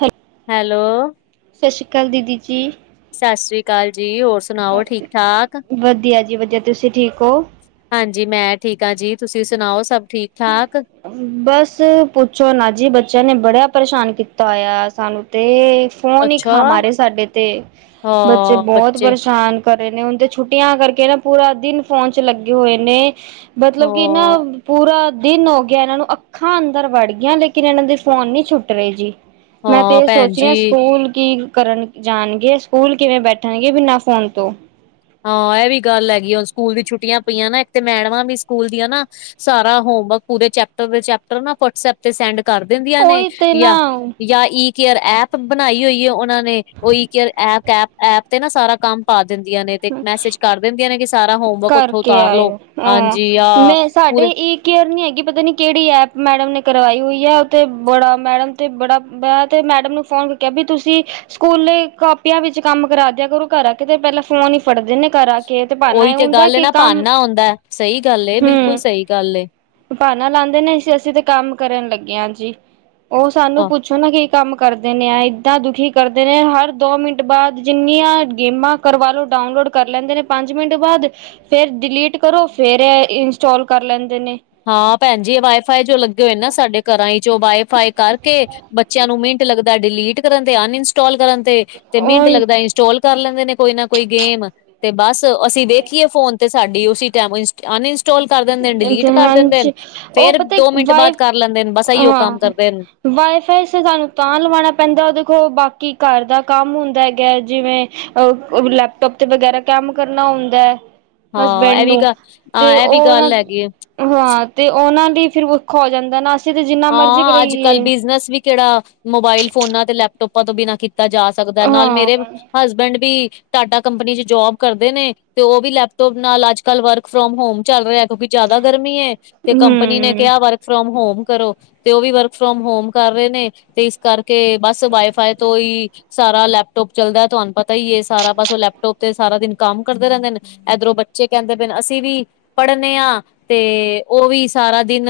ਹੈੋ। Hello. ਸਤਿ ਸ਼੍ਰੀ ਅਕਾਲ ਦੀਦੀ ਜੀ। ਸਤਿ ਸ੍ਰੀ ਅਕਾਲ ਜੀ ਹੋਰ ਸੁ ਵਧੀਆ ਜੀ ਵਧੀਆ ਤੁਸੀਂ ਠੀਕ ਹੋ। ਹਾਂਜੀ, ਮੈਂ ਠੀਕ ਆ ਜੀ, ਤੁਸੀਂ ਸੁਣਾਓ ਸਭ ਠੀਕ-ਠਾਕ। ਬਸ ਪੁੱਛੋ ਨਾ ਜੀ ਬੱਚਿਆਂ ਨੇ ਬੜਾ ਪਰੇਸ਼ਾਨ ਕੀਤਾ ਹੋਇਆ ਸਾਨੂੰ ਤੇ ਫੋਨ ਈ ਅੱਛਾ, ਖਾ ਮਾਰੇ ਸਾਡੇ ਤੇ ਬੱਚੇ ਹਾਂ ਬਹੁਤ ਬੱਚੇ, ਪਰੇਸ਼ਾਨ ਘਰੇ ਨੇ ਹੁਣ ਤੇ ਛੁੱਟੀਆਂ ਕਰਕੇ ਨਾ ਪੂਰਾ ਦਿਨ ਫੋਨ ਚ ਲੱਗੇ ਹੋਏ ਨੇ, ਮਤਲਬ ਕਿ ਨਾ ਹਾਂ, ਪੂਰਾ ਦਿਨ ਹੋ ਗਿਆ ਇਹਨਾਂ ਨੂੰ ਅੱਖਾਂ ਅੰਦਰ ਵੜ ਗਿਆਂ ਲੇਕਿਨ ਇਹਨਾਂ ਦੇ ਫੋਨ ਨਹੀਂ ਛੁੱਟ ਰਏ ਜੀ। ਮੈਂ ਤੇ ਹਾਂ ਇਹ ਭੈਣ ਸੋਚ ਜੀ ਰਿਆ ਸਕੂਲ ਕੀ ਕਰਨ ਜਾਣਗੇ ਸਕੂਲ ਕਿਵੇਂ ਬੈਠਣਗੇ ਬਿਨਾਂ ਫੋਨ ਤੋਂ। ਹਾਂ ਇਹ ਵੀ ਗੱਲ ਹੈਗੀ ਹੁ ਸਕੂਲ ਦੀ ਛੁੱਟੀਆਂ ਪਈਆਂ ਨਾ ਇੱਕ ਤੇ ਮੈਡਵਾਂ ਵੀ ਸਕੂਲ ਦੀਆਂ ਨਾ ਸਾਰਾ ਹੋਮਵਰਕ ਪੂਰੇ ਚੈਪਟਰ ਦੇ ਚੈਪਟਰ ਨਾ ਵਟਸ ਐਪ ਤੇ ਸੈਂਡ ਕਰ ਦਿੰਦੀਆਂ ਨੇ ਉਹੀ ਤੇ ਯਾ, ਨਾ ਯਾ ਈ ਕੇਅਰ ਐਪ ਬਣਾਈ ਹੋਈ ਏ ਉਹਨਾਂ ਨੇ ਨੇ ਉਹ ਈ ਕੇ ਐ ਐਪ ਤੇ ਨਾ ਸਾਰਾ ਕੰਮ ਪਾ ਦਿੰਦੀਆਂ ਨੇ। ਤੇ ਮੈਸੇਜ ਕਰ ਦਿੰਦੀਆਂ ਨੇ ਕਿ ਸਾਰਾ ਹੋਮਵਰਕ ਉੱਥੋਂ ਕਰਕੇ ਉਤਾਰ ਲੋ, ਆਇਓ ਹਾਂ ਹਾਂਜੀ ਆ ਮੈਂ ਸਾਡੇ ਪੂਰੇ ਈ ਕੇਅਰ ਨਹੀਂ ਹੈਗੀ ਪਤਾ ਨਹੀਂ ਕਿਹੜੀ ਐਪ ਮੈਡਮ ਨੇ ਕਰਵਾਈ ਹੋਈ ਹੈ, ਅਤੇ ਬੜਾ ਮੈਡਮ ਅਤੇ ਬੜਾ ਵੇ ਮੈਂ ਤੇ ਮੈਡਮ ਨੂ ਫ਼ੋਨ ਕਰਕੇ ਕਿਹਾ ਵੀ ਤੁਸੀਂ ਸਕੂਲੇ ਕਾਪੀਆਂ ਵਿੱਚ ਕੰਮ ਕਰਾ ਦਿਆ ਕਰੋ, ਘਰ ਆ ਕੇ ਤੇ ਪਹਿਲਾਂ ਫੋਨ ਹੀ ਫੜਦੇ ਨੇ ਘਰ ਆ ਕੇ। ਤੇ ਬਹਾਨਾ ਉਹੀ ਇਹ ਤੇ ਹੁੰਦਾ ਗੱਲ ਏ ਕਿ ਨਾ ਕੰਮ ਭਾਨਾ ਆਉਂਦਾ, ਸਹੀ ਗੱਲ ਏ ਬਿਲਕੁਲ ਸਹੀ ਗੱਲ ਏ। ਭਾਣਾ ਲਾਦੇ ਨੇ ਸੀ ਅਸੀਂ ਤੇ ਕੰਮ ਕਰਨ ਲੱਗੇ ਹਾਂ ਜੀ, ਉਹ ਸਾਨੂੰ ਹਾਂ ਪੁੱਛੋ ਨਾ ਕਿ ਕੰਮ ਕਰਦੇ ਨੇ ਆ ਇੱਦਾਂ ਦੁਖੀ ਕਰਦੇ ਨੇ, ਹਰ ਦੋ ਮਿੰਟ ਬਾਅਦ ਜਿੰਨੀਆਂ ਗੇਮਾਂ ਕਰਵਾ ਲਓ। ਡਾਊਨਲੋਡ ਕਰ ਲੈਂਦੇ ਨੇ ਪੰਜ ਮਿੰਟ ਬਾਅਦ ਫੇਰ ਡਿਲੀਟ ਕਰੋ ਫੇਰ ਇਹ ਇੰਸਟਾਲ ਕਰ ਲੈਂਦੇ ਨੇ। ਹਾਂ ਭੈਣਜੀ ਵਾਈ ਫਾਈ ਜੋ ਲੱਗੇ ਹੋਏ ਨਾ ਸਾਡੇ-। ਘਰਾਂ ਚੋਂ ਵਾਈ ਫਾਈ ਕਰਕੇ ਬੱਚਿਆਂ ਨੂੰ ਮਿੰਟ ਲੱਗਦਾ ਡਿਲੀਟ ਕਰਨ, ਤੇ ਅਨਇੰਸਟਾਲ ਕਰਨ ਤੇ। ਤੇ ਮਿੰਟ ਉਹੀ ਲੱਗਦਾ ਇੰਸਟਾਲ ਕਰ ਲੈਂਦੇ ਨੇ ਕੋਈ ਨਾ ਕੋਈ ਗੇਮ, ਤੇ ਬਸ ਅਸੀਂ ਵੇਖੀਏ ਫੋਨ। ਤੇ ਸਾਡੀ ਉਸੀ ਟਾਈਮ ਅਨਇੰਸਟਾਲ ਕਰ ਦਿੰਦੇ, ਡਿਲੀਟ ਕਰ ਦਿੰਦੇ ਨੇ ਹਾਂਜੀ ਉਹ ਫੇਰ ਪਤਾ ਦੋ ਮਿੰਟ ਵਾਈ ਬਾਅਦ ਕਰ ਲੈਂਦੇ ਨੇ, ਬਸ ਇਹੀ ਉਹ ਕੰਮ ਕਰਦੇ ਨੇ। ਵਾਈ ਫਾਈ ਤੇ ਸਾਨੂੰ ਤਾਂ ਲਵਾਉਣਾ ਪੈਂਦਾ ਦੇਖੋ ਬਾਕੀ ਘਰ ਦਾ ਕੰਮ ਹੁੰਦਾ ਹੈਗਾ, ਜਿਵੇਂ ਅ ਲੈਪਟੋਪ ਤੇ ਵਗੈਰਾ ਕੰਮ ਕਰਨਾ ਹੁੰਦਾ ਹੈ। ਹਾਂ ਹਸਬੈਂਡ ਇਹ ਵੀ ਨੂੰ ਗੱਲ ਹਾਂ ਤੇ ਇਹ ਵੀ ਉਹ ਨਾ ਗੱਲ ਹੈਗੀ ਆ। ਹਾਂ ਤੇ ਉਹਨਾਂ ਲਈ ਫਿਰ ਔਖਾ ਹੋ ਜਾਂਦਾ ਨਾ। ਅਸੀਂ ਤੇ ਜਿੰਨਾ ਮਰਜ਼ੀ ਹਾਂ ਅੱਜ ਕੱਲ੍ਹ ਕਰਾਈਏ ਬਿਜਨਸ ਵੀ ਕਿਹੜਾ ਮੋਬਾਇਲ ਫੋਨਾਂ ਤੇ ਲੈਪਟੋਪਾਂ ਤੋਂ ਬਿਨਾਂ ਕਿਤ ਕੀਤਾ ਜਾ ਸਕਦਾ ਨਾਲ ਹਾਂ ਮੇਰੇ ਹਸਬੈਂਡ ਵੀ ਟਾਟਾ ਕੰਪਨੀ 'ਚ ਜੋਬ ਕਰਦੇ ਨੇ, ਤੇ ਉਹ ਵੀ ਲੈਪਟੋਪ ਨਾਲ ਅੱਜ-ਕੱਲ ਵਰਕ ਫਰੋਮ ਹੋਮ ਚੱਲ ਰਿਹਾ, ਕਿਉਂਕਿ ਜ਼ਿਆਦਾ ਗਰਮੀ ਹੈ ਤੇ ਕੰਪਨੀ ਨੇ ਹਮ ਕਿਹਾ ਵਰਕ ਫਰੋਮ ਹੋਮ ਕਰੋ। ਤੇ ਉਹ ਵੀ ਵਰਕ ਫਰੋਮ ਹੋਮ ਕਰ ਰਹੇ ਨੇ, ਤੇ ਇਸ ਕਰਕੇ ਬਸ ਵਾਈ ਫਾਈ ਤੋਂ ਹੀ ਸਾਰਾ ਲੈਪਟੋਪ ਚੱਲਦਾ ਤੁਹਾਨੂੰ ਪਤਾ ਹੀ ਇਹ ਸਾਰਾ, ਬਸ ਉਹ ਲੈਪਟੋਪ ਤੇ ਸਾਰਾ ਦਿਨ ਕੰਮ ਕਰਦੇ ਰਹਿੰਦੇ ਨੇ। ਇਧਰੋਂ ਬੱਚੇ ਕਹਿੰਦੇ ਪੇ ਨੇ ਅਸੀਂ ਵੀ ਪੜ੍ਹਨੇ ਆ ਤੇ ਉਹ ਵੀ ਸਾਰਾ ਦਿਨ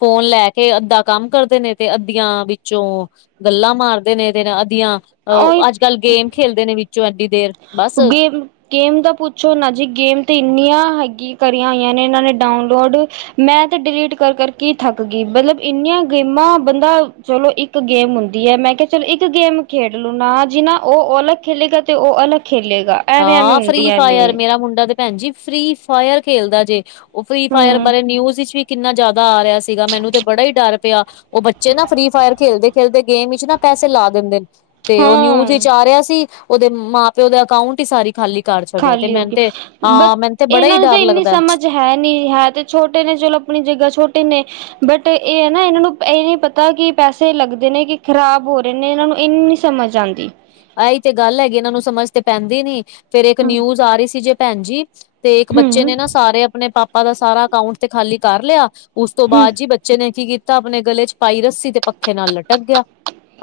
ਫੋਨ ਲੈ ਕੇ ਅੱਧਾ ਕੰਮ ਕਰਦੇ ਨੇ ਤੇ ਅੱਧੀਆਂ ਵਿੱਚੋਂ ਗੱਲਾਂ ਮਾਰਦੇ ਨੇ, ਤੇ ਅੱਧੀਆਂ ਉਹੀ ਹ ਅੱਜ ਕੱਲ੍ਹ ਗੇਮ ਖੇਲਦੇ ਨੇ ਵਿੱਚੋਂ ਐਡੀ ਦੇਰ। ਬਸ ਵੀ। ਗੇਮ ਦਾ ਪੁੱਛੋ ਨਾ ਜੀ ਗੇਮ ਤੇ ਇੰਨੀਆਂ ਹੈਗੀ ਕਰੀਆਂ ਹੋਈਆਂ ਨੇ ਇਹਨਾਂ ਨੇ ਡਾਊਨਲੋਡ। ਮੈਂ ਤੇ ਡਿਲੀਟ ਕਰ ਕਰਕੇ ਥੱਕ ਗਈ, ਮਤਲਬ ਇੰਨੀਆਂ ਗੇਮਾਂ, ਬੰਦਾ ਚਲੋ ਇੱਕ ਗੇਮ ਹੁੰਦੀ ਹੈ ਮੈਂ ਕਿਹਾ ਚਲੋ ਇੱਕ ਗੇਮ ਖੇਡ ਲੂੰ ਨਾ ਜਿਨਾ ਉਹ ਔਲਗ ਖੇਲੇਗਾ ਤੇ ਉਹ ਅਲੱਗ ਖੇਲੇੇਗਾ ਹਾਂ ਫਰੀ ਫਾਇਰ ਮੇਰਾ ਮੁੰਡਾ ਤੇ ਭੈਣਜੀ ਫਰੀ ਫਾਇਰ ਖੇਲਦਾ ਜੇ ਉਹ ਫਰੀ ਫਾਇਰ ਹੂੰ ਬਾਰੇ ਨਿਊਜ ਵਿਚ ਵੀ ਕਿੰਨਾ ਜ਼ਿਆਦਾ ਆ ਰਿਹਾ ਸੀ ਸੀਗਾ ਮੈਨੂੰ ਤੇ ਬੜਾ ਹੀ ਡਰ ਪਿਆ ਉਹ ਬੱਚੇ ਨਾ ਫਰੀ ਫਾਇਰ ਖੇਲਦੇ। ਖੇਲਦੇ ਗੇਮ ਵਿੱਚ ਨਾ ਪੈਸੇ ਲਾ ਦਿੰਦੇ ਨੇ ਤੇ ਉਹ ਨਿਊਜ਼। ਹਾਂ ਜਾ ਰਿਹਾ ਸੀ ਉਹਦੇ ਮਾਂ ਪਿਓ ਦੇ ਅਕਾਊਂਟ ਹੀ ਸਾਰੇ ਖਾਲੀ। ਘਰ ਛੱਡਿਆ ਤੇ ਖਾਲੀ ਹੋ ਮੈਨੂੰ ਗਈ ਤੇ ਬਟ ਹਾਂ ਮੈਨੂੰ ਤੇ ਬੜਾ ਇਹਨਾਂ ਹੀ ਨੂੰ ਤਾਂ ਡਰ ਇੰਨੀ ਲੱਗਦਾ। ਸਮਝ ਹੈ ਨਹੀਂੀ ਹੈ ਤੇ ਛੋਟੇ ਨੇ ਚਲੋ ਆਪਣੀ ਜਗ੍ਹਾ ਛੋਟੇ ਨੇ ਬਟ ਇਹ ਹੈ ਨਾ ਇਹਨਾਂ ਨੂੰ ਇਹ ਨਹੀਂ ਪਤਾ ਕਿ ਪੈਸੇ ਲੱਗਦੇ ਨੇ ਕਿ ਖ਼ਰਾਬ ਹੋ ਰਹੇ ਨੇ ਇਹਨਾਂ ਨੂੰ ਇੰਨੀ ਸਮਝ ਆਉਂਦੀ ਆਹੀ ਤੇ ਗੱਲ ਹੈਗੀ ਇਹਨਾਂ ਨੂੰ ਸਮਝ ਤੇ ਪੈਂਦੀ ਨੀ ਫੇਰ ਇੱਕ ਨਿਊਜ ਆ ਰਹੀ ਸੀ ਜੇ ਭੈਣ ਜੀ ਤੇ ਇੱਕ ਬੱਚੇ ਹਮ ਨੇ ਨਾ ਸਾਰੇ ਆਪਣੇ ਪਾਪਾ ਦਾ ਸਾਰਾ ਅਕਾਊਂਟ ਤੇ ਖਾਲੀ ਕਰ ਲਿਆ। ਉਸ ਤੋਂ ਹਮ ਬਾਅਦ ਜੀ ਬੱਚੇ ਨੇ ਕੀ ਕੀਤਾ, ਆਪਣੇ ਗਲੇ 'ਚ ਪਾਈ ਰੱਸੀ ਤੇ ਪ ਪੱਖੇ ਨਾਲ ਲਟਕ ਗਿਆ,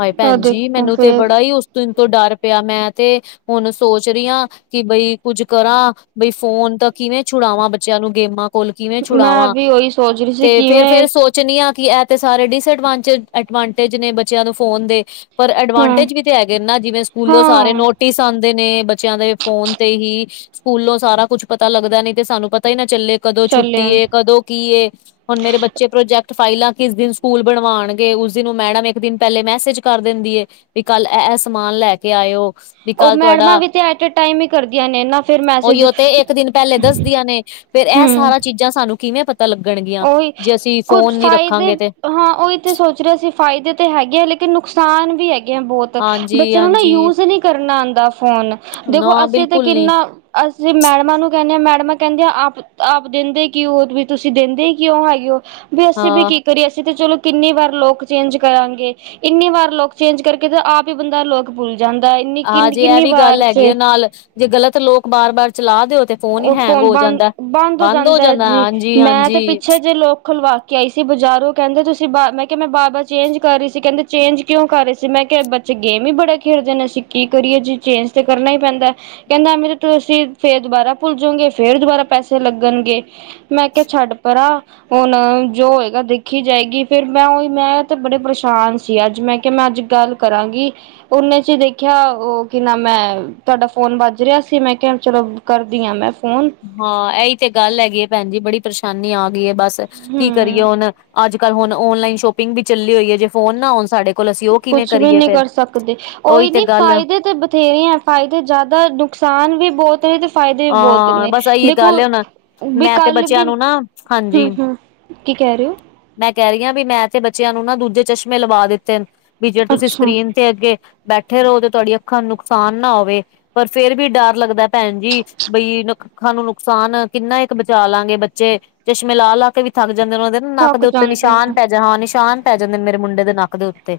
ਹਾਏ ਆ ਭੈਣ ਜੀ ਦੇਖੋ ਮੈਨੂੰ ਤੇ ਫੇਰ ਬੜਾ ਹੀ ਉਸ ਦਿਨ ਤੋਂ ਡਰ ਪਿਆ, ਮੈਂ ਤੇ ਹੁਣ ਸੋਚ ਰਹੀ ਹਾਂ। ਕਿ ਬਈ ਕੁੱਝ ਕਰਾਂ, ਬਈ ਫੋਨ ਤਾਂ ਕਿਵੇਂ ਛੁਡਾਵਾਂ ਬੱਚਿਆਂ ਨੂੰ, ਗੇਮਾਂ ਕੋਲ ਕਿਵੇਂ ਮੈਂ ਛੁਡਾਵਾਂ ਵੀ ਉਹੀ ਸੋਚ ਰਹੀ ਸੀ ਤੇ ਫੇਰ ਫੇਿਰ ਕਿਵੇਂ ਸੋਚ ਚੁਨੀਆਂ ਕਿ ਇਹ ਤੇ ਸਾਰੇ ਡਿਸਅਡਵਾਂਟ ਐਡਵਾਂਟੇਜ ਨੇ ਬੱਚਿਆਂ ਨੂੰ ਫੋਨ ਦੇ। ਪਰ ਹਮ ਐਡਵਾਂਟੇਜ ਵੀ ਤੇ ਹੈਗੇ ਨਾ ਜਿਵੇਂ ਸਕੂਲੋਂ ਸਾਰੇ ਹਾਂ ਨੋਟਿਸ ਆਉਂਦੇ ਨੇ ਬੱਚਿਆਂ ਦੇ ਫੋਨ ਤੇ ਹੀ। ਸਕੂਲੋਂ ਸਾਰਾ ਕੁੱਛ ਪਤਾ ਲੱਗਦਾ ਨੀ ਤੇ ਸਾਨੂੰ ਪਤਾ ਹੀ ਨਾ ਚੱਲੇ, ਕਦੋਂ ਚੱਲੇ ਛੁੱਟੀ ਏ, ਕਦੋਂ ਕੀ ਏ। ਹੁਣ ਮੇਰੇ ਬੱਚੇ ਪ੍ਰੋਜੈਕਟ ਫਾਈਲਾਂ ਕਿਸ ਦਿਨ ਸਕੂਲ ਬਣਵਾਉਣਗੇ ਉਸ ਦਿਨ ਉਹ ਮੈਡਮ ਇੱਕ ਦਿਨ ਪਹਿਲੇ ਮੈਸੇਜ। ਕਰ ਦਿੰਦੀ ਏ ਵੀ ਕੱਲ ਇਹ ਇਹ ਸਮਾਨ ਲੈ ਕੇ ਆਇਓ। ਵਿ ਉਹ ਕਲ ਮੈਡਮਾਂ ਤੁਹਾਡਾ ਵੀ ਤੇ ਐਟ ਏ ਟਾਈਮ ਹੀ ਕਰਦੀਆਂ ਨੇ ਨਾ ਫਿਰ ਮੈਸੇਜ ਉਹੀਓ ਤੇ ਇੱਕ ਦਿਨ ਪਹਿਲੇ ਦੱਸਦੀਆਂ ਨੇ। ਫੇਿਰ ਇਹ ਹਮ ਸਾਰਾ ਚੀਜ਼ਾਂ ਸਾਨੂੰ ਕਿਵੇਂ ਪਤਾ ਲੱਗਣਗੀਆਂ ਉਹੀ ਜੇ ਅਸੀਂ ਕੁਝ ਫੋਨ ਨੀ ਫਾਇਦੇ ਰੱਖਾਂਗੇ ਤੇ। ਹਾਂ ਉਹੀ ਸੋਚ ਰਹੇ ਸੀ ਫਾਇਦੇ ਤੇ ਹੈਗੇ ਆ ਲੇਕਿਨ ਨੁਕਸਾਨ ਵੀ ਹੈਗੇ ਆ ਬਹੁਤ ਬੱਚੇ ਨੂੰ ਨਾ ਹਾਂਜੀ-ਹਾਂਜੀ, ਯੂਜ ਨਹੀਂ। ਕਰਨਾ ਆਉਂਦਾ ਫੋਨ ਦੇਖੋ ਨਾ ਅਸੀਂ ਤਾਂ ਬਿਲਕੁਲ ਨੀ ਕਿੰਨਾ। ਅਸੀਂ ਮੈਡਮਾਂ ਨੂੰ ਕਹਿੰਦੇ ਹਾਂ ਮੈਡਮਾਂ ਕਹਿੰਦੀਆਂ ਆਪ ਆਪ ਦਿੰਦੇ ਕਿ ਉਹ ਵੀ ਤੁਸੀਂ ਦਿੰਦੇ। ਦਿੰਦੇ ਕਿਉਂ ਹੈਗੀ ਉਹ ਵੀ ਅਸੀਂ ਵੀ ਹਾਂ, ਕੀ ਕਰੀਏ ਅਸੀਂ ਤੇ ਚਲੋ ਕਿੰਨੀ ਵਾਰ ਲੋਕ ਚੇਂਜ ਕਰਾਂਗੇ। ਇੰਨੀ ਵਾਰ ਲੋਕ ਚੇਂਜ ਕਰਕੇ ਤਾਂ ਆਪ ਹੀ ਬੰਦਾ ਲੋਕ ਭੁੱਲ ਜਾਂਦਾ ਇੰਨੀ ਕਿੰਨੀ ਹਾਂਜੀ ਇਹ ਕਿੰਨੀ ਵੀ ਵਾਰ ਗੱਲ ਹੈਗੀ ਚ। ਆ ਨਾਲ ਜੇ ਗ਼ਲਤ ਲੋਕ ਬਾਰ ਬਾਰ ਚਲਾ ਦਿਓ ਤੇ। ਹੀ ਉਹ ਹੈਂਗ ਫੋਨ ਹੋ ਬੰਦ ਜਾਂਦਾ। ਬੰਦ ਹੋ ਜਾਂਦਾ ਜੀ ਮੈਂ ਤੇ ਹਾਂਜੀ-ਹਾਂਜੀ, ਪਿੱਛੇ ਜੇ ਲਾਕ। ਖੁਲਵਾ ਕੇ ਆਈ ਸੀ ਬਜ਼ਾਰੋਂ ਕਹਿੰਦੇ ਤੁਸੀਂ ਬਾਰ ਮੈਂ ਕਿਹਾ ਮੈਂ ਬਾਰ ਬਾਰ ਚੇਂਜ ਕਰ ਰਹੀ ਸੀ ਕਹਿੰਦੇ ਚੇਂਜ ਕਿਉਂ ਕਰ ਰਹੇ ਸੀ ਮੈਂ ਕਿਹਾ ਇਹ ਬੱਚੇ। ਗੇਮ ਹੀ ਬੜਾ ਖੇਡਦੇ ਨੇ ਅਸੀਂ ਕੀ ਕਰੀਏ ਜ ਚੇਂਜ ਤਾਂ ਕਰਨਾ ਹੀ ਪੈਂਦਾ। ਕਹਿੰਦਾ ਐਵੇਂ ਤੇ ਤੁਸੀ ਫੇਰ ਦੁਬਾਰਾ ਭੁੱਲ ਜਾਉਗੇ ਫੇਰ ਦੁਬਾਰਾ ਪੈਸੇ ਲੱਗਣਗੇ। ਮੈਂ ਕਿਹਾ ਛੱਡ ਪਰਾ। ਹੁਣ ਜੋ ਹੋਏਗਾ ਦੇਖੀ ਜਾਏਗੀ ਫੇਰ ਮੈਂ ਉਹੀ ਮੈਂ ਤੇ ਬੜੀ ਪਰੇਸ਼ਾਨ ਸੀ ਅੱਜ ਮੈਂ ਕਿਹਾ ਮੈਂ ਅੱਜ ਗੱਲ। ਕਰਾਂਗੀ। ਉਹਨੇ ਚ ਦੇਖਿਆ ਉਹ ਕੀ ਨਾਮ ਮੈਂ ਤੁਹਾਡਾ ਫੋਨ ਵੱਜ ਰਿਹਾ ਸੀ ਮੈਂ ਕਿਹਾ ਚਲੋ ਕਰ। ਕਰਦੀਆਂ ਮੈਂ ਫੋਨ। ਹਾਂ ਇਹੀ ਤੇ ਗੱਲ ਹੈਗੀ ਹੈ ਭੈਣ ਜੀ, ਬੜੀ ਪਰੇਸ਼ਾਨੀ ਆ ਗਈ ਹੈ ਬਸ ਕੀ। ਕਰੀਏ ਹਮ ਹੁਣ ਅੱਜ ਕੱਲ੍ਹ ਹੁਣ ਔਨਲਾਈਨ ਸ਼ੋਪਿੰਗ ਵੀ ਚੱਲੀ ਹੋਈ ਹੈ। ਜੇ ਫੋਨ ਨਾ ਹੋਣ ਸਾਡੇ ਕੋਲ ਅਸੀਂ ਉਹ। ਕਿਵੇਂ ਕੁਛ ਵੀ ਕਰੀਏ ਨਹੀਂ ਫੇਰ ਕਰ ਸਕਦੇ ਉਹੀ ਤੇ ਨੀ ਗੱਲ ਫਾਇਦੇ ਤੇ। ਬ੍ਥੇਰੇ ਹੈ ਫਾਇਦੇ ਜ਼ਿਆਦਾ ਨੁਕਸਾਨ ਵੀ ਬਹੁਤ ਨੇ ਤੇ ਫ਼ਾਇਦੇ ਵੀ ਬਹੁਤ ਹਾਂ ਨੇ ਬਸ ਇਹੀ ਦੇਖੋ। ਗੱਲ ਹੈ ਹੁਣ ਵੀ ਮੈਂ ਤੇ ਕੱਲ ਵੀ ਬੱਚਿਆਂ ਨੂੰ ਨਾ ਹਮ ਹਾਂਜੀ ਹਮ ਕੀ ਕਹਿ ਰਹੇ ਹੋ? ਮੈਂ ਕਹਿ ਰਹੀ ਹਾਂ ਵੀ ਮੈਂ ਤੇ ਬੱਚਿਆਂ ਨੂੰ ਨਾ ਦੂਜੇ ਚਸ਼ਮੇ ਲਵਾ ਦਿੱਤੇ ਬਈ ਜੇ ਤੁਸੀਂ ਅੱਛਾ ਸਕਰੀਨ। ਤੇ ਅੱਗੇ ਬੈਠੇ ਰਹੋ ਤੇ ਤੁਹਾਡੀਆਂ ਅੱਖਾਂ ਨੂੰ ਨੁਕਸਾਨ ਨਾ ਹੋਵੇ ਪਰ ਫੇਰ ਵੀ ਡਰ ਲੱਗਦਾ। ਭੈਣ ਜੀ। ਬਈ ਅੱਖਾਂ ਨੂੰ ਨੁਕਸਾਨ ਕਿੰਨਾ ਇੱਕ ਬਚਾ ਲਾਂਗੇ ਬੱਚੇ ਚਸ਼ਮੇ ਲਾ ਲਾ ਕੇ ਵੀ ਥੱਕ ਜਾਂਦੇ ਨੇ ਉਹਨਾਂ ਦੇ। ਨੱਕ ਥੱਕ ਦੇ ਉੱਤੇ ਜਾਂਦੇ ਨਿਸ਼ਾਨ ਨੇ ਪੈ ਜਾਂ ਹਾਂ ਨਿਸ਼ਾਨ ਪੈ ਜਾਂਦੇ ਨੇ ਮੇਰੇ ਮੁੰਡੇ ਦੇ ਨੱਕ ਦੇ ਉੱਤੇ।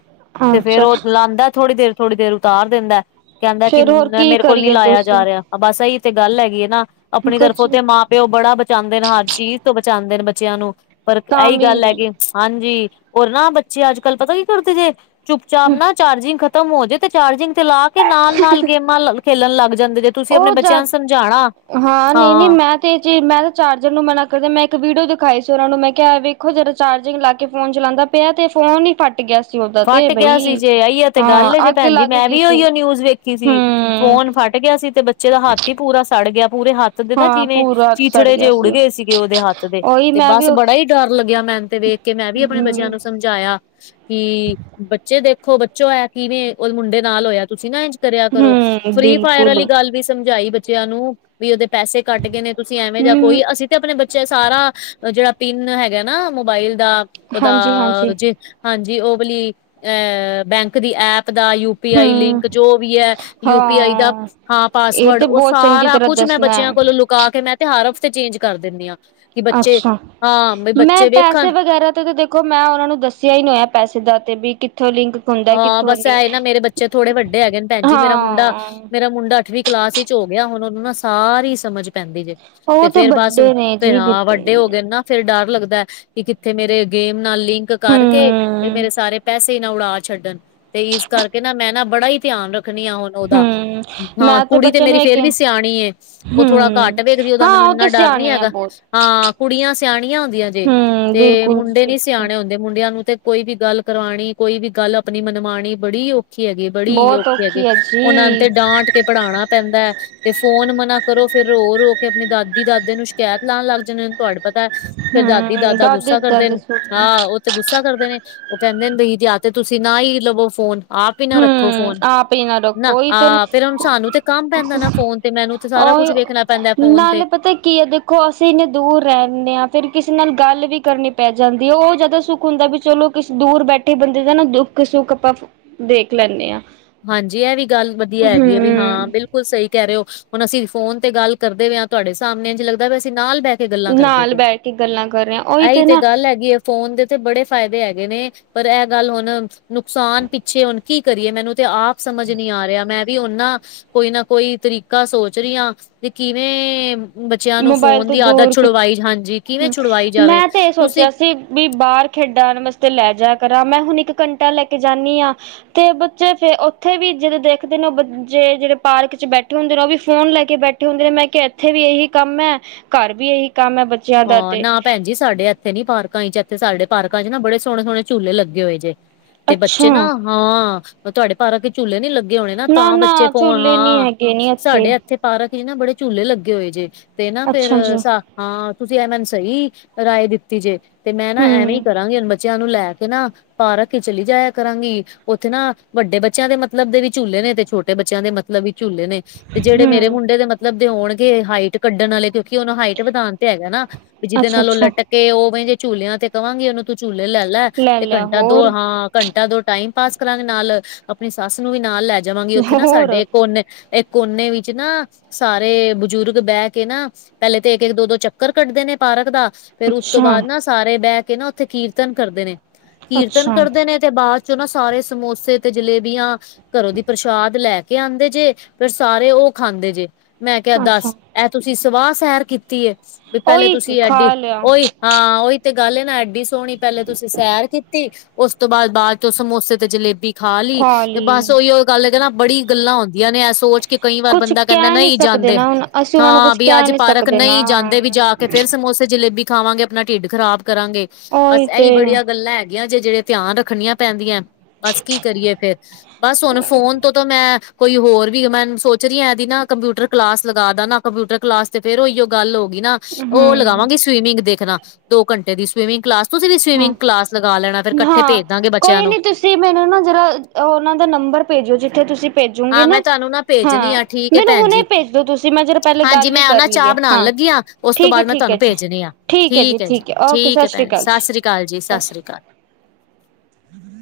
ਤੇ ਫੇਰ ਉਹ ਅੱਛਾ ਲਾਉਂਦਾ ਥੋੜ੍ਹੀ ਦੇਰ ਥੋੜ੍ਹੀ ਦੇਰ ਉਤਾਰ ਦਿੰਦਾ। ਕਹਿੰਦਾ ਕਿ ਫੇਰ ਹੋਰ ਕੀ ਮੇਰੇ ਕੋਲ ਨੀ ਕਰੀਏ ਲਾਇਆ ਦੱਸੋ ਜਾ ਰਿਹਾ ਬਸ ਇਹੀ ਤੇ ਗੱਲ ਹੈਗੀ ਹੈ ਨਾ ਆਪਣੀ ਕੁਛ ਤਰਫੋਂ ਤੇ ਮਾਂ। ਪਿਓ ਬੜਾ ਬਚਾਉਦੇ ਨੇ ਹਰ ਚੀਜ਼ ਤੋਂ ਬਚਾਉਂਦੇ ਨੇ ਬੱਚਿਆਂ ਨੂੰ ਪਰ ਤਾਂ ਇਹੀ ਵੀ ਗੱਲ ਹੈਗੀ। ਹਾਂਜੀ ਹੋਰ ਨਾ ਬੱਚੇ ਅੱਜ ਕੱਲ੍ਹ ਪਤਾ ਕੀ ਕਰਦੇ ਜੇ ਚੁੱਪ ਚਾਪ ਨਾ ਚਾਰਜਿੰਗ। ਖਤਮ ਹੋ ਜਾਏ ਤੇ ਚਾਰਜਿੰਗ ਤੇ ਲਾ ਕੇ ਨਾਲ ਨਾਲ ਗੇਮਾਂ ਖੇਲਣ ਲੱਗ ਜਾਂਦੇ ਜੇ ਤੁਸੀਂ ਆਪਣੇ। ਉਹ ਬੱਚਿਆਂ ਨੂੰ ਸਮਝਾਉਣਾ ਹਾਂ, ਨਹੀਂ, ਨਹੀਂ ਹਾਂ ਮੈਂ। ਤੇ ਜੇ ਮੈਂ ਚਾਰਜਰ ਨੂੰ ਮਨਾ ਕਰਦਾ ਮੈਂ ਇੱਕ ਵੀਡੀਓ ਦਿਖਾਈ ਸੀ ਉਹਨਾਂ ਨੂੰ ਮੈਂ ਕਿਹਾ ਵੇਖੋ ਜਦੋਂ ਚਾਰਜਿੰਗ ਲਾ ਕੇ ਫੋਨ ਚਲਾਉਂਦਾ। ਪਿਆ ਤੇ ਫੋਨ ਹੀ ਫੱਟ ਗਿਆ ਸੀ। ਉਹਦਾ ਤੇ ਫੱਟ ਗਿਆ ਸੀ ਬਈ ਜੇ ਇਹੀਏ ਤੇ ਹਾਂ ਗੱਲ ਜੇ ਅੱਗ ਭੈਣ ਜੀ ਲੱਗ ਮੈਂ ਗਈ ਵੀ ਸੀ ਉਹੀਓ ਨਿਊਜ਼ ਵੇਖੀ ਸੀ ਹਮ ਫੋਨ ਫਟ। ਫਟ ਗਿਆ ਸੀ ਤੇ ਬੱਚੇ ਦਾ ਹੱਥ ਹੀ ਪੂਰਾ ਸੜ ਗਿਆ ਪੂਰੇ ਹੱਥ। ਹੱਥ ਦੇ ਨਾ ਹਾਂ ਜਿਵੇਂ ਪੂਰਾ ਹੱਥ ਸੜ ਚੀਥੜੇ ਜਿਹੇ ਗਿਆ ਉੱਡ ਸੀ ਗਏ ਸੀਗੇ ਉਹਦੇ ਹੱਥ ਦੇ ਉਹੀ ਤੇ ਮੈਂ ਵੀ ਬਸ ਬੜਾ ਹੀ। ਡਰ ਲੱਗਿਆ ਮੈਨੂੰ ਤੇ ਵੇਖ ਕੇ ਮੈਂ ਵੀ ਆਪਣੇ ਬੱਚਿਆਂ ਹਮ ਨੂੰ ਸਮਝਾਇਆ ਕਿ। ਬੱਚੇ ਦੇਖੋ ਬੱਚੋ ਇਹ ਕਿਵੇਂ ਉਹ ਮੁੰਡੇ ਨਾਲ ਹੋਇਆ ਤੁਸੀਂ ਨਾ ਇੰਝ। ਕਰਿਆ ਕਰੋ ਹਮ ਫਰੀ ਫਾਇਰ ਵਾਲੀ ਬਿਲਕੁਲ ਗੱਲ ਵੀ ਸਮਝਾਈ ਬੱਚਿਆਂ ਨੂੰ। ਵੀ ਉਹਦੇ ਪੈਸੇ ਕੱਟ ਗਏ ਨੇ ਤੁਸੀਂ ਐਵੇਂ ਜਾ ਹਮ ਕੋਈ ਅਸੀਂ ਤੇ ਆਪਣੇ ਬੱਚੇ ਸਾਰਾ, ਜਿਹੜਾ ਪਿੰਨ ਹੈਗਾ ਨਾ, ਮੋਬਾਇਲ ਦਾ, ਹਾਂਜੀ ਓਦਾ ਹਾਂਜੀ ਜੇ ਹਾਂਜੀ। ਉਹ ਵਾਲੀ ਅਹ, ਬੈਂਕ ਦੀ ਐਪ ਦਾ, ਯੂ ਯ ਪੀ ਆਈ ਹਮ ਲਿੰਕ, ਜੋ ਵੀ ਹੈ ਯੂ ਪੀ ਆਈ ਦਾ ਹਾਂ ਹਾਂ, ਇਹ ਪਾਸਵਰਡ ਤੇ ਉਹ ਬਹੁਤ ਚੰਗੀ ਸਾਰਾ ਤਰ੍ਹਾਂ ਕੁਛ ਮੈਂ ਦੱਸਣਾ ਬੱਚਿਆਂ ਹੈ ਕੋਲੋਂ ਲੁਕਾ ਕੇ ਮੈਂ ਤੇ ਹਰ ਹਫ਼ਤੇ ਚੇਂਜ ਕਰ ਦਿੰਦੀ ਹਾਂ। ਕਿ ਬੱਚੇ ਅੱਛਾ। ਹਾਂ ਬਈ ਮੈਂ ਬੱਚੇ ਵੇਖਣ ਪੈਸੇ ਵਗੈਰਾ ਤੇ ਦੇਖੋ ਮੈਂ ਉਹਨਾਂ ਨੂੰ ਦੱਸਿਆ ਹੀ ਨਹੀਂ ਹੋਇਆ ਪੈਸੇ ਦਾ ਤੇ ਵੀ ਕਿੱਥੋਂ ਲਿੰਕਾ ਹਾਂ, ਬਸ ਹੈਏ ਨਾ ਮੇਰੇ ਬੱਚੇ ਥੋੜੇ ਵੱਡੇ ਹੈਗੇ ਨੇ ਭੈਣ ਜੀ ਮੇਰਾ ਮੁੰਡਾ ਹਾਂ ਮੇਰਾ ਮੁੰਡਾ ਅੱਠਵੀਂ ਕਲਾਸ ਵਿੱਚ ਹੋ ਗਿਆ। ਹੁਣ ਉਹਨਾਂ ਨਾ ਸਾਰੀ ਸਮਝ ਪੈਂਦੀ ਜੇ। ਉਹ ਤੇ ਫੇਰ ਬਸ ਵੱਡੇ ਨੇ ਜੀ ਭੈਣਾਂ -ਵੱਡੇ ਹੋ ਹੂੰ ਗਏ ਨਾ। ਫੇਰ ਡਰ ਲੱਗਦਾ। ਕਿ ਕਿੱਥੇ ਮੇਰੇ ਗੇਮ ਨਾਲ ਲਿੰਕ ਕਰਕੇ ਤੇ ਮੇਰੇ ਸਾਰੇ ਪੈਸੇ ਨਾਲ ਉਡਾ ਛੱਡਣ ਤੇ। ਤੇ ਨਾ ਇਸ ਕਰਕੇ ਨਾ ਮੈਂ ਨਾ ਬੜਾ ਹੀ ਧਿਆਨ ਰਖਣੀ ਆ ਹੁਣ ਉਹਦਾ। ਹੂੰ ਹਾਂ। ਮੈਂ ਕੁੜੀ ਤੇ ਬੱਚੇ ਮੇਰੀ ਨੂੰ ਫੇਰ ਇਹ ਵੀ ਸਿਆਣੀ ਉਹ ਥੋੜਾ ਘੱਟ ਹੂੰ ਵੇਖਦੀ ਉਹਦਾ ਹਾਂ ਮੈਨੂੰ ਉਹ ਤੇ ਇੰਨਾ ਡਰ ਨੀ ਸਿਆਣੇ ਆ ਹੈਗਾ। ਬਹੁਤ ਹਾਂ। ਕੁੜੀਆਂ ਸਿਆਣੀਆਂ ਹੁੰਦੀਆਂ ਜੇ ਹੂੰ ਤੇ ਬਿਲਕੁਲ ਮੁੰਡੇ ਮੁੰਡੇ ਨੀ ਬਿਲਕੁਲ ਸਿਆਣੇ ਹੁੰਦੇ। ਮੁੰਡਿਆਂ ਨੂੰ ਤੇ ਕੋਈ ਵੀ ਗੱਲ ਕਰਵਾਉਣੀ ਕੋਈ ਵੀ ਗੱਲ ਆਪਣੀ ਮਨਵਾਉਣੀ ਬੜੀ ਔਖੀ ਹੈਗੀ ਬੜੀ ਬਹੁਤ ਔਖੇ ਹੈਗੇ। ਔਖੀ ਹੈ ਉਹਨਾ ਜੀ ਤੇ ਡਾਂਟ ਕੇ ਪੜ੍ਹਾਉਣਾ ਪੈਂਦਾ। ਤੇ ਫੋਨ ਮਨਾ ਕਰੋ ਫੇਰ ਰੋ- ਰੋ ਕੇ ਆਪਣੇ ਦਾਦੀ -ਦਾਦੇ ਨੂੰ ਸ਼ਿਕਾਇਤ ਲਾਉਣ ਲੱਗ ਜਾਣੇ। ਤੁਹਾਡੇ ਪਤਾ। ਫੇਰ ਦਾਦੀ- ਹੂੰ ਦਾਦਾ ਦਾਦੀ ਗੁੱਸਾ ਕਰਦੇ ਦਾਦੀ ਨੇ ਹਾਂ। ਤੇ ਗੁੱਸਾ ਕਰਦੇ ਨੇ। ਉਹ ਕਹਿੰਦੇ ਨੇ ਬਈ ਜ ਆ ਤੇ ਤੁਸੀਂ ਨਾ ਹੀ ਲਵੋ ਫੋਨ। ਆਪ ਹੀ ਨਾ ਰੱਖੋ ਹੂੰ ਫੋਨ। ਆਪ ਹੀ ਨਾ ਰੱਖੋ ਉਹੀ ਤੇ ਆਹ ਫਿਰ ਹੁਣ ਸਾਨੂੰ ਤੇ ਕੰਮ ਪੈਂਦਾ ਨਾ ਫੋਨ। ਤੇ ਮੈਨੂੰ ਸਾਰਾ ਕੁਝ ਉਹੀ ਵੇਖਣਾ ਪੈਂਦਾ ਫੋਨ ਤੇ। ਨਾਲੇ ਪਤਾ ਕੀ ਹੈ ਦੇਖੋ, ਅਸੀਂ ਇੰਨੇ ਦੂਰ ਰਹਿੰਦੇ ਹਾਂ ਫਿਰ ਕਿਸੇ ਨਾਲ ਗੱਲ ਵੀ ਕਰਨੀ ਪੈ ਜਾਂਦੀ ਹੈ ਉਹ ਜ਼ਿਆਦਾ ਸੁੱਖ ਹੁੰਦਾ ਵੀ ਚਲੋ ਕੁਛ ਦੂਰ ਬੈਠੇ ਬੰਦੇ ਦਾ ਨਾ ਦੁੱਖ- ਸੁੱਖ ਆਪਾਂ ਦੇਖ ਲੈਂਦੇ ਹਾਂ। ਹਾਂਜੀ ਇਹ ਵੀ ਗੱਲ ਵਧੀਆ ਹੈਗੀ ਹੈ ਵੀ ਹਾਂ। ਹਮ ਬਿਲਕੁਲ ਬਿਲਕੁਲ ਸਹੀ ਕਹਿ ਰਹੇ ਹੋ। ਹੁਣ ਅਸੀਂ ਫੋਨ ਤੇ ਗੱਲ ਕਰਦੇ ਹੋ ਹਾਂ ਤੁਹਾਡੇ ਸਾਹਮਣੇ ਜੇ ਲੱਗਦਾ ਅਸੀਂ ਨਾਲ ਬਹਿਠ। ਗੱਲਾਂ ਕਰਦੇ ਨਾਲ ਪਏ। ਬੈਠ ਕੇ ਗੱਲਾਂ ਕਰ ਰਹੇ ਹਾਂ। ਉਹੀ ਇਹੀ ਤੇ ਨਾ ਗੱਲ ਹੈਗੀ। ਫੋਨ ਦੇ ਤੇ ਬੜੇ ਫਾਇਦੇ ਹੈਗੇ ਨੇ। ਪਰ ਇਹ ਗੱਲ ਹੁਣ, ਨੁਕਸਾਨ ਪਿੱਛੇ ਹੁਣ ਕੀ ਕਰੀਏ ਮੈਨੂੰ ਤੇ ਆਪ ਸਮਝ ਨੀ ਆ ਰਿਹਾ ਮੈਂ ਵੀ ਉਹਨਾਂ ਕੋਈ ਨਾ ਕੋਈ ਤਰੀਕਾ ਸੋਚ ਰਹੀਆਂ। ਵੀ ਕਿਵੇਂ ਬੱਚਿਆਂ ਨੂੰ ਮੋਬਾਇਲ ਫੋਨ ਤੋਂ ਦੀ ਆਦਤ ਦੂਰ ਕਿ ਛੁਡਵਾਈ ਹਾਂਜੀ, ਕਿਵੇਂ ਹੂੰ ਛੁਡਵਾਈ ਜਾਵੇ। ਮੈਂ ਤੇ ਇਹ ਤੁਸੀਂ ਸੋਚਿਆ ਸੀ ਵੀ ਬਾਹਰ ਖੇਡਣ ਵਾਸਤੇ ਲੈ ਜਾਇ ਕਰਾਂ। ਮੈਂ ਹੁਣ ਇੱਕ ਘੰਟਾ ਲੈ ਕੇ ਜਾਂਦੀ ਹਾਂ। ਤੇ ਬੱਚੇ ਫੇ ਉੱਥੇ ਵੀ ਜਦੋਂ ਦੇਖਦੇ ਨੇ ਬੱਚੇ ਜਿਹੜੇ ਪਾਰਕ ਚ' ਬੈਠੇ ਹੁੰਦੇ ਨੇ ਉਹ ਵੀ ਫੋਨ ਲੈ ਕੇ ਬੈਠੇ ਇਕੈਠੇ ਹੁੰਦੇ ਨੇ ਮੈਂ ਕਿਹਾ ਇੱਥੇ ਵੀ ਇਹੀ ਕੰਮ ਹੈ। ਘਰ ਵੀ ਇਹੀ ਕੰਮ ਹੈ ਬੱਚ ਹਾਂ, ਨਾ ਭੈਣਜੀ ਸਾਡੇ ਇੱਥੇ ਨੀ ਪਾਰਕਾਂ ਚ' ਇੱਥੇ ਸਾਡੇ ਪਾਰਕਾਂ ਚ' ਨਾ ਬੜੇ ਸੋਹਣੇ- ਸੋਹਣੇ ਝੂਲੇ ਲੱਗੇ ਹੋਏ ਜੇ। ਤੇ ਅੱਛਾ ਬੱਚੇ ਨਾ ਹਾਂ। ਤੁਹਾਡੇ ਪਾਰਾਂ ਕੇ ਚਝੁੇ ਨੀ ਲੱਗੇ। ਹੋਣੇ ਨਾ ਤਾਂ ਬੱਚੇ ਫੋਨ ਝੂਲੇ ਨੀ ਹਾਂ। ਹੈਗੇ ਨੀ ਸਾਡੇ ਇੱਥੇ ਪਾਰਕ ਜ ਨਾ ਬੜੇ ਝੂਲੇ ਲੱਗੇ ਹੋਏ ਜੇ ਤੇ ਨਾ ਫੇਰ ਅੱਛਾ ਜੀ ਸਾ ਹਾਂ। ਤੁਸੀਂ ਐ ਮੈਨੂੰ ਸਹੀ, ਰਾਏ ਦਿੱਤੀ ਜੇ ਤੇ ਮੈਂ ਨਾ ਐਵੇਂ ਹੀ ਹੂੰ ਕਰਾਂਗੀ। ਬੱਚਿਆਂ ਨੂੰ ਲੈ ਕੇ ਨਾ ਪਾਰਕ ਕੇ ਚਲੀ ਜਾਇਆ ਕਰਾਂਗੀ। ਉੱਥੇ ਨਾ ਵੱਡੇ ਬੱਚਿਆਂ ਦੇ ਮਤਲਬ ਦੇ ਵੀ ਝੂਲੇ ਨੇ ਤੇ ਛੋਟੇ ਬੱਚਿਆਂ ਦੇ ਮਤਲਬ ਮਤਲਬ ਵੀ ਝੂਲੇ ਨੇ। ਤੇ ਜਿਹੜੇ ਮੇਰੇੰ ਹੂੰ ਮੁੰਡੇ ਦੇ ਮਤਲਬ ਦੇ ਹੁਉਣਗੇ। ਹਾਈਟ ਕੱਢਣ ਵਾਲੇ ਕਿਉਂਕਿ ਉਹਨੂੰ ਹਾਈਟ ਵਧਾਉਣ ਤੇ ਹੈਗਾ ਨਾ। ਵੀ ਜਿਹਦੇ ਅੱਛਾ ਨਾਲ ਉਹ ਅੱਛਾ ਲੱਟਕੇ ਉਹ ਜੇ ਝੂਲਿਆਂ ਤੇ ਕਹਵਾਂਗੀ ਉਹਨੂੰ। ਤੂੰ ਚੂਲੇ ਲੈ ਲੈ। ਤੇ ਲਿਆ ਘੰਟਾ- ਹੋਰ ਦੋਲਾਂ ਘੰਟਾ ਦੋ ਟਾਈਮ ਪਾਸ ਕਰਾਂਗੇ ਨਾਲ ਆਪਣੀ ਸੱਸ ਨੂੰ ਵੀ ਨਾਲ ਲੈ ਜਾਵਾਂਗੇ ਉੱਥੇ ਨਾ ਹੋਰ ਸਾਡੇ ਇੱਕ ਉਹਨੇ ਕੋਨੇ ਵਿੱਚ ਨਾ ਸਾਰੇ ਬਜ਼ੁਰਗ ਬਹਿ ਕੇ ਨਾ ਪਹਿਲੇ ਤੇ ਇੱਕ ਇੱਕ ਦੋ ਦੋ ਚੱਕ ਚੱਕਰ ਕੱਢਦੇ ਨੇ ਪਾਰਕ ਦਾ। ਫੇਰ ਉਸ ਤੋਂ ਅੱਛਾ ਬਾਅਦ ਨਾ ਸਾਰੇ ਬਹਿ ਕੇ ਨਾ ਉੱਥੇ ਕੀਰਤਨ ਕਰਦੇ ਨੇ। ਕੀਰਤਨ ਅੱਛਾ ਕਰਦੇ ਨੇ ਤੇ ਬਾਅਦ ਚ' ਨਾ ਸਾਰੇ ਸਮੋਸੇ ਤੇ ਜਲੇਬੀਆਂ ਘਰੋਂ ਦੀ ਪ੍ਰਸ਼ਾਦ ਲੈ ਕੇ ਆਉਂਦੇ ਜੇ ਫਿਰ ਸਾਰੇ ਉਹ ਖਾਂਦੇ ਜੇ। ਮੈਂ ਕਿਹਾ ਅੱਛਾ ਦੱਸ। ਇਹ ਤੁਸੀਂ ਸਵਾਹ ਸੈਰ ਕੀਤੀ ਵੀ। ਪਹਿਲੇ ਉਹੀ ਤੁਸੀਂ ਐਡੀ ਖਾ ਲਿਆ ਓਹੀ ਹਾਂ, ਉਓਹੀ ਤੇ ਗੱਲ ਨਾ ਐਡੀ ਸੋਹਣੀ ਪਹਿਲੇ ਤੁਸੀਂ ਸੈਰ ਕੀਤੀ। ਉਸ ਤੋਂ ਬਾਅਦ ਬਾਅਦ ਚ' ਸਮੋਸੇ ਤੇ ਜਲੇਬੀ ਖਾ ਲਈ। ਤੇ ਬਸ ਉਹੀ ਉਹ ਗੱਲ ਕਹ ਨਾ ਬੜੀ ਗੱਲਾਂ ਹੁੰਦੀ ਨੇ ਇਹ ਸੋਚ ਕੇ ਕਈ ਵਾਰ ਕੁਛ ਬੰਦਾ ਕਹਿੰਦਾ ਕਹਿ ਨੀ ਨਹੀਂ ਸਕਦੇ ਜਾਂਦੇ। ਨਾ ਹੁਣ ਅਸੀਂ ਉਹਨਾਂ ਨੂੰ ਹਾਂ ਕੁਛ ਵੀ ਕਹਿ ਅੱਜ ਨੀ ਪਾਰਕ ਸਕਦੇ ਨਾ ਨਹੀਂ ਜਾਂਦੇ। ਤੇ ਵੀ ਜਾ ਕੇ ਫੇਿਰ ਸਮੋਸੇ ਜਲੇਬੀ ਖਾਵਾਂਗੇ ਆਪਣਾ ਢਿੱਡ ਖ਼ਰਾਬ ਕਰਾਂਗੇ ਉਹੀ ਬਸ ਇਹੀ ਤੇ ਬੜੀਆ ਗੱਲਾਂ ਹੈ ਜੇ ਜਿਹੜੇ ਧਿਆਨ ਰੱਖਣੀਆਂ ਪੈਂਦੀਆਂ ਬਸ ਕੀ ਕਰੀਏ ਫੇਰ ਬਸ ਹੁਣ ਫੋਨ ਤੋਂ ਤਾਂ ਮੈਂ ਕੋਈ ਹੋਰ ਵੀ ਮੈਂ ਸੋਚ ਰਹੀ ਐਦੀ ਨਾ ਕੰਪਿਊਟਰ ਕਲਾਸ ਲਗਾ ਦ ਨਾ ਕੰਪਿਊਟਰ ਕਲਾਸ ਤੇ ਫੇਰ ਉਹੀਓ ਗੱਲ ਹੋ ਨਾ ਉਹ ਹਮ ਲਗਾਵਾਂਗੇ ਸਵੀਮਿੰਗ ਦੇਖਣਾ ਦੋ ਘੰਟੇ ਦੀ ਸਵੀਮਿੰਗ ਕਲਾਸ ਤੁਸੀਂ ਵੀ ਹਾਂ ਸਵੀਮਿੰਗ ਕਲਾਸ ਲਗਾ ਲੈਣਾ ਫਿਰ ਇਕੱਠੇ ਭੇਜ ਦਾਂਗੇ ਬੱਚਿਆਂ ਨੂੰ ਸੀ ਮੈਨੂੰ ਨਾ ਜਿਹੜਾ ਉਹਨਾਂ ਦਾ ਨੰਬਰ ਭੇਜਿਓ ਜਿੱਥੇ ਤੁਸੀਂ ਭੇਜੂਗੀ ਹਾਂ ਮੈਂ ਨਾ ਤੁਹਾਨੂੰ ਭੇਜਣੀ ਹਾਂ ਆ ਠੀਕ ਹੈ ਮੈਨੂੰ ਭੈਣ ਜੀ ਹੁਣੇ ਭੇਜ ਦੋ ਤੁਸੀਂ ਮੈਂ ਜਰ ਪਹਿਲੇ ਹਾਂਜੀ ਗੱਲ ਹੀ ਮੈਂ ਉਹ ਕਰ ਨਾ ਲਈ ਚਾਹ ਹੈ ਬਣਾਉਣ ਹਾਂ ਲੱਗੀ ਉਸ ਤੋਂ ਠੀਕ ਹੈ ਬਾਅਦ ਮੈਂ ਠੀਕ ਹੈ ਤੁਹਾਨੂੰ ਜੀ ਭੇਜਣੀ ਆ ਠੀਕ ਹੈ ਜੀ ਠੀਕ ਹੈ ਓਕੇ ਸਤਿ ਸ਼੍ਰੀ ਅਕਾਲ ਜੀ ਕਾਲ ਜੀ ਸਤਿ ਸ਼੍ਰੀ ਅਕਾਲ ਹਮ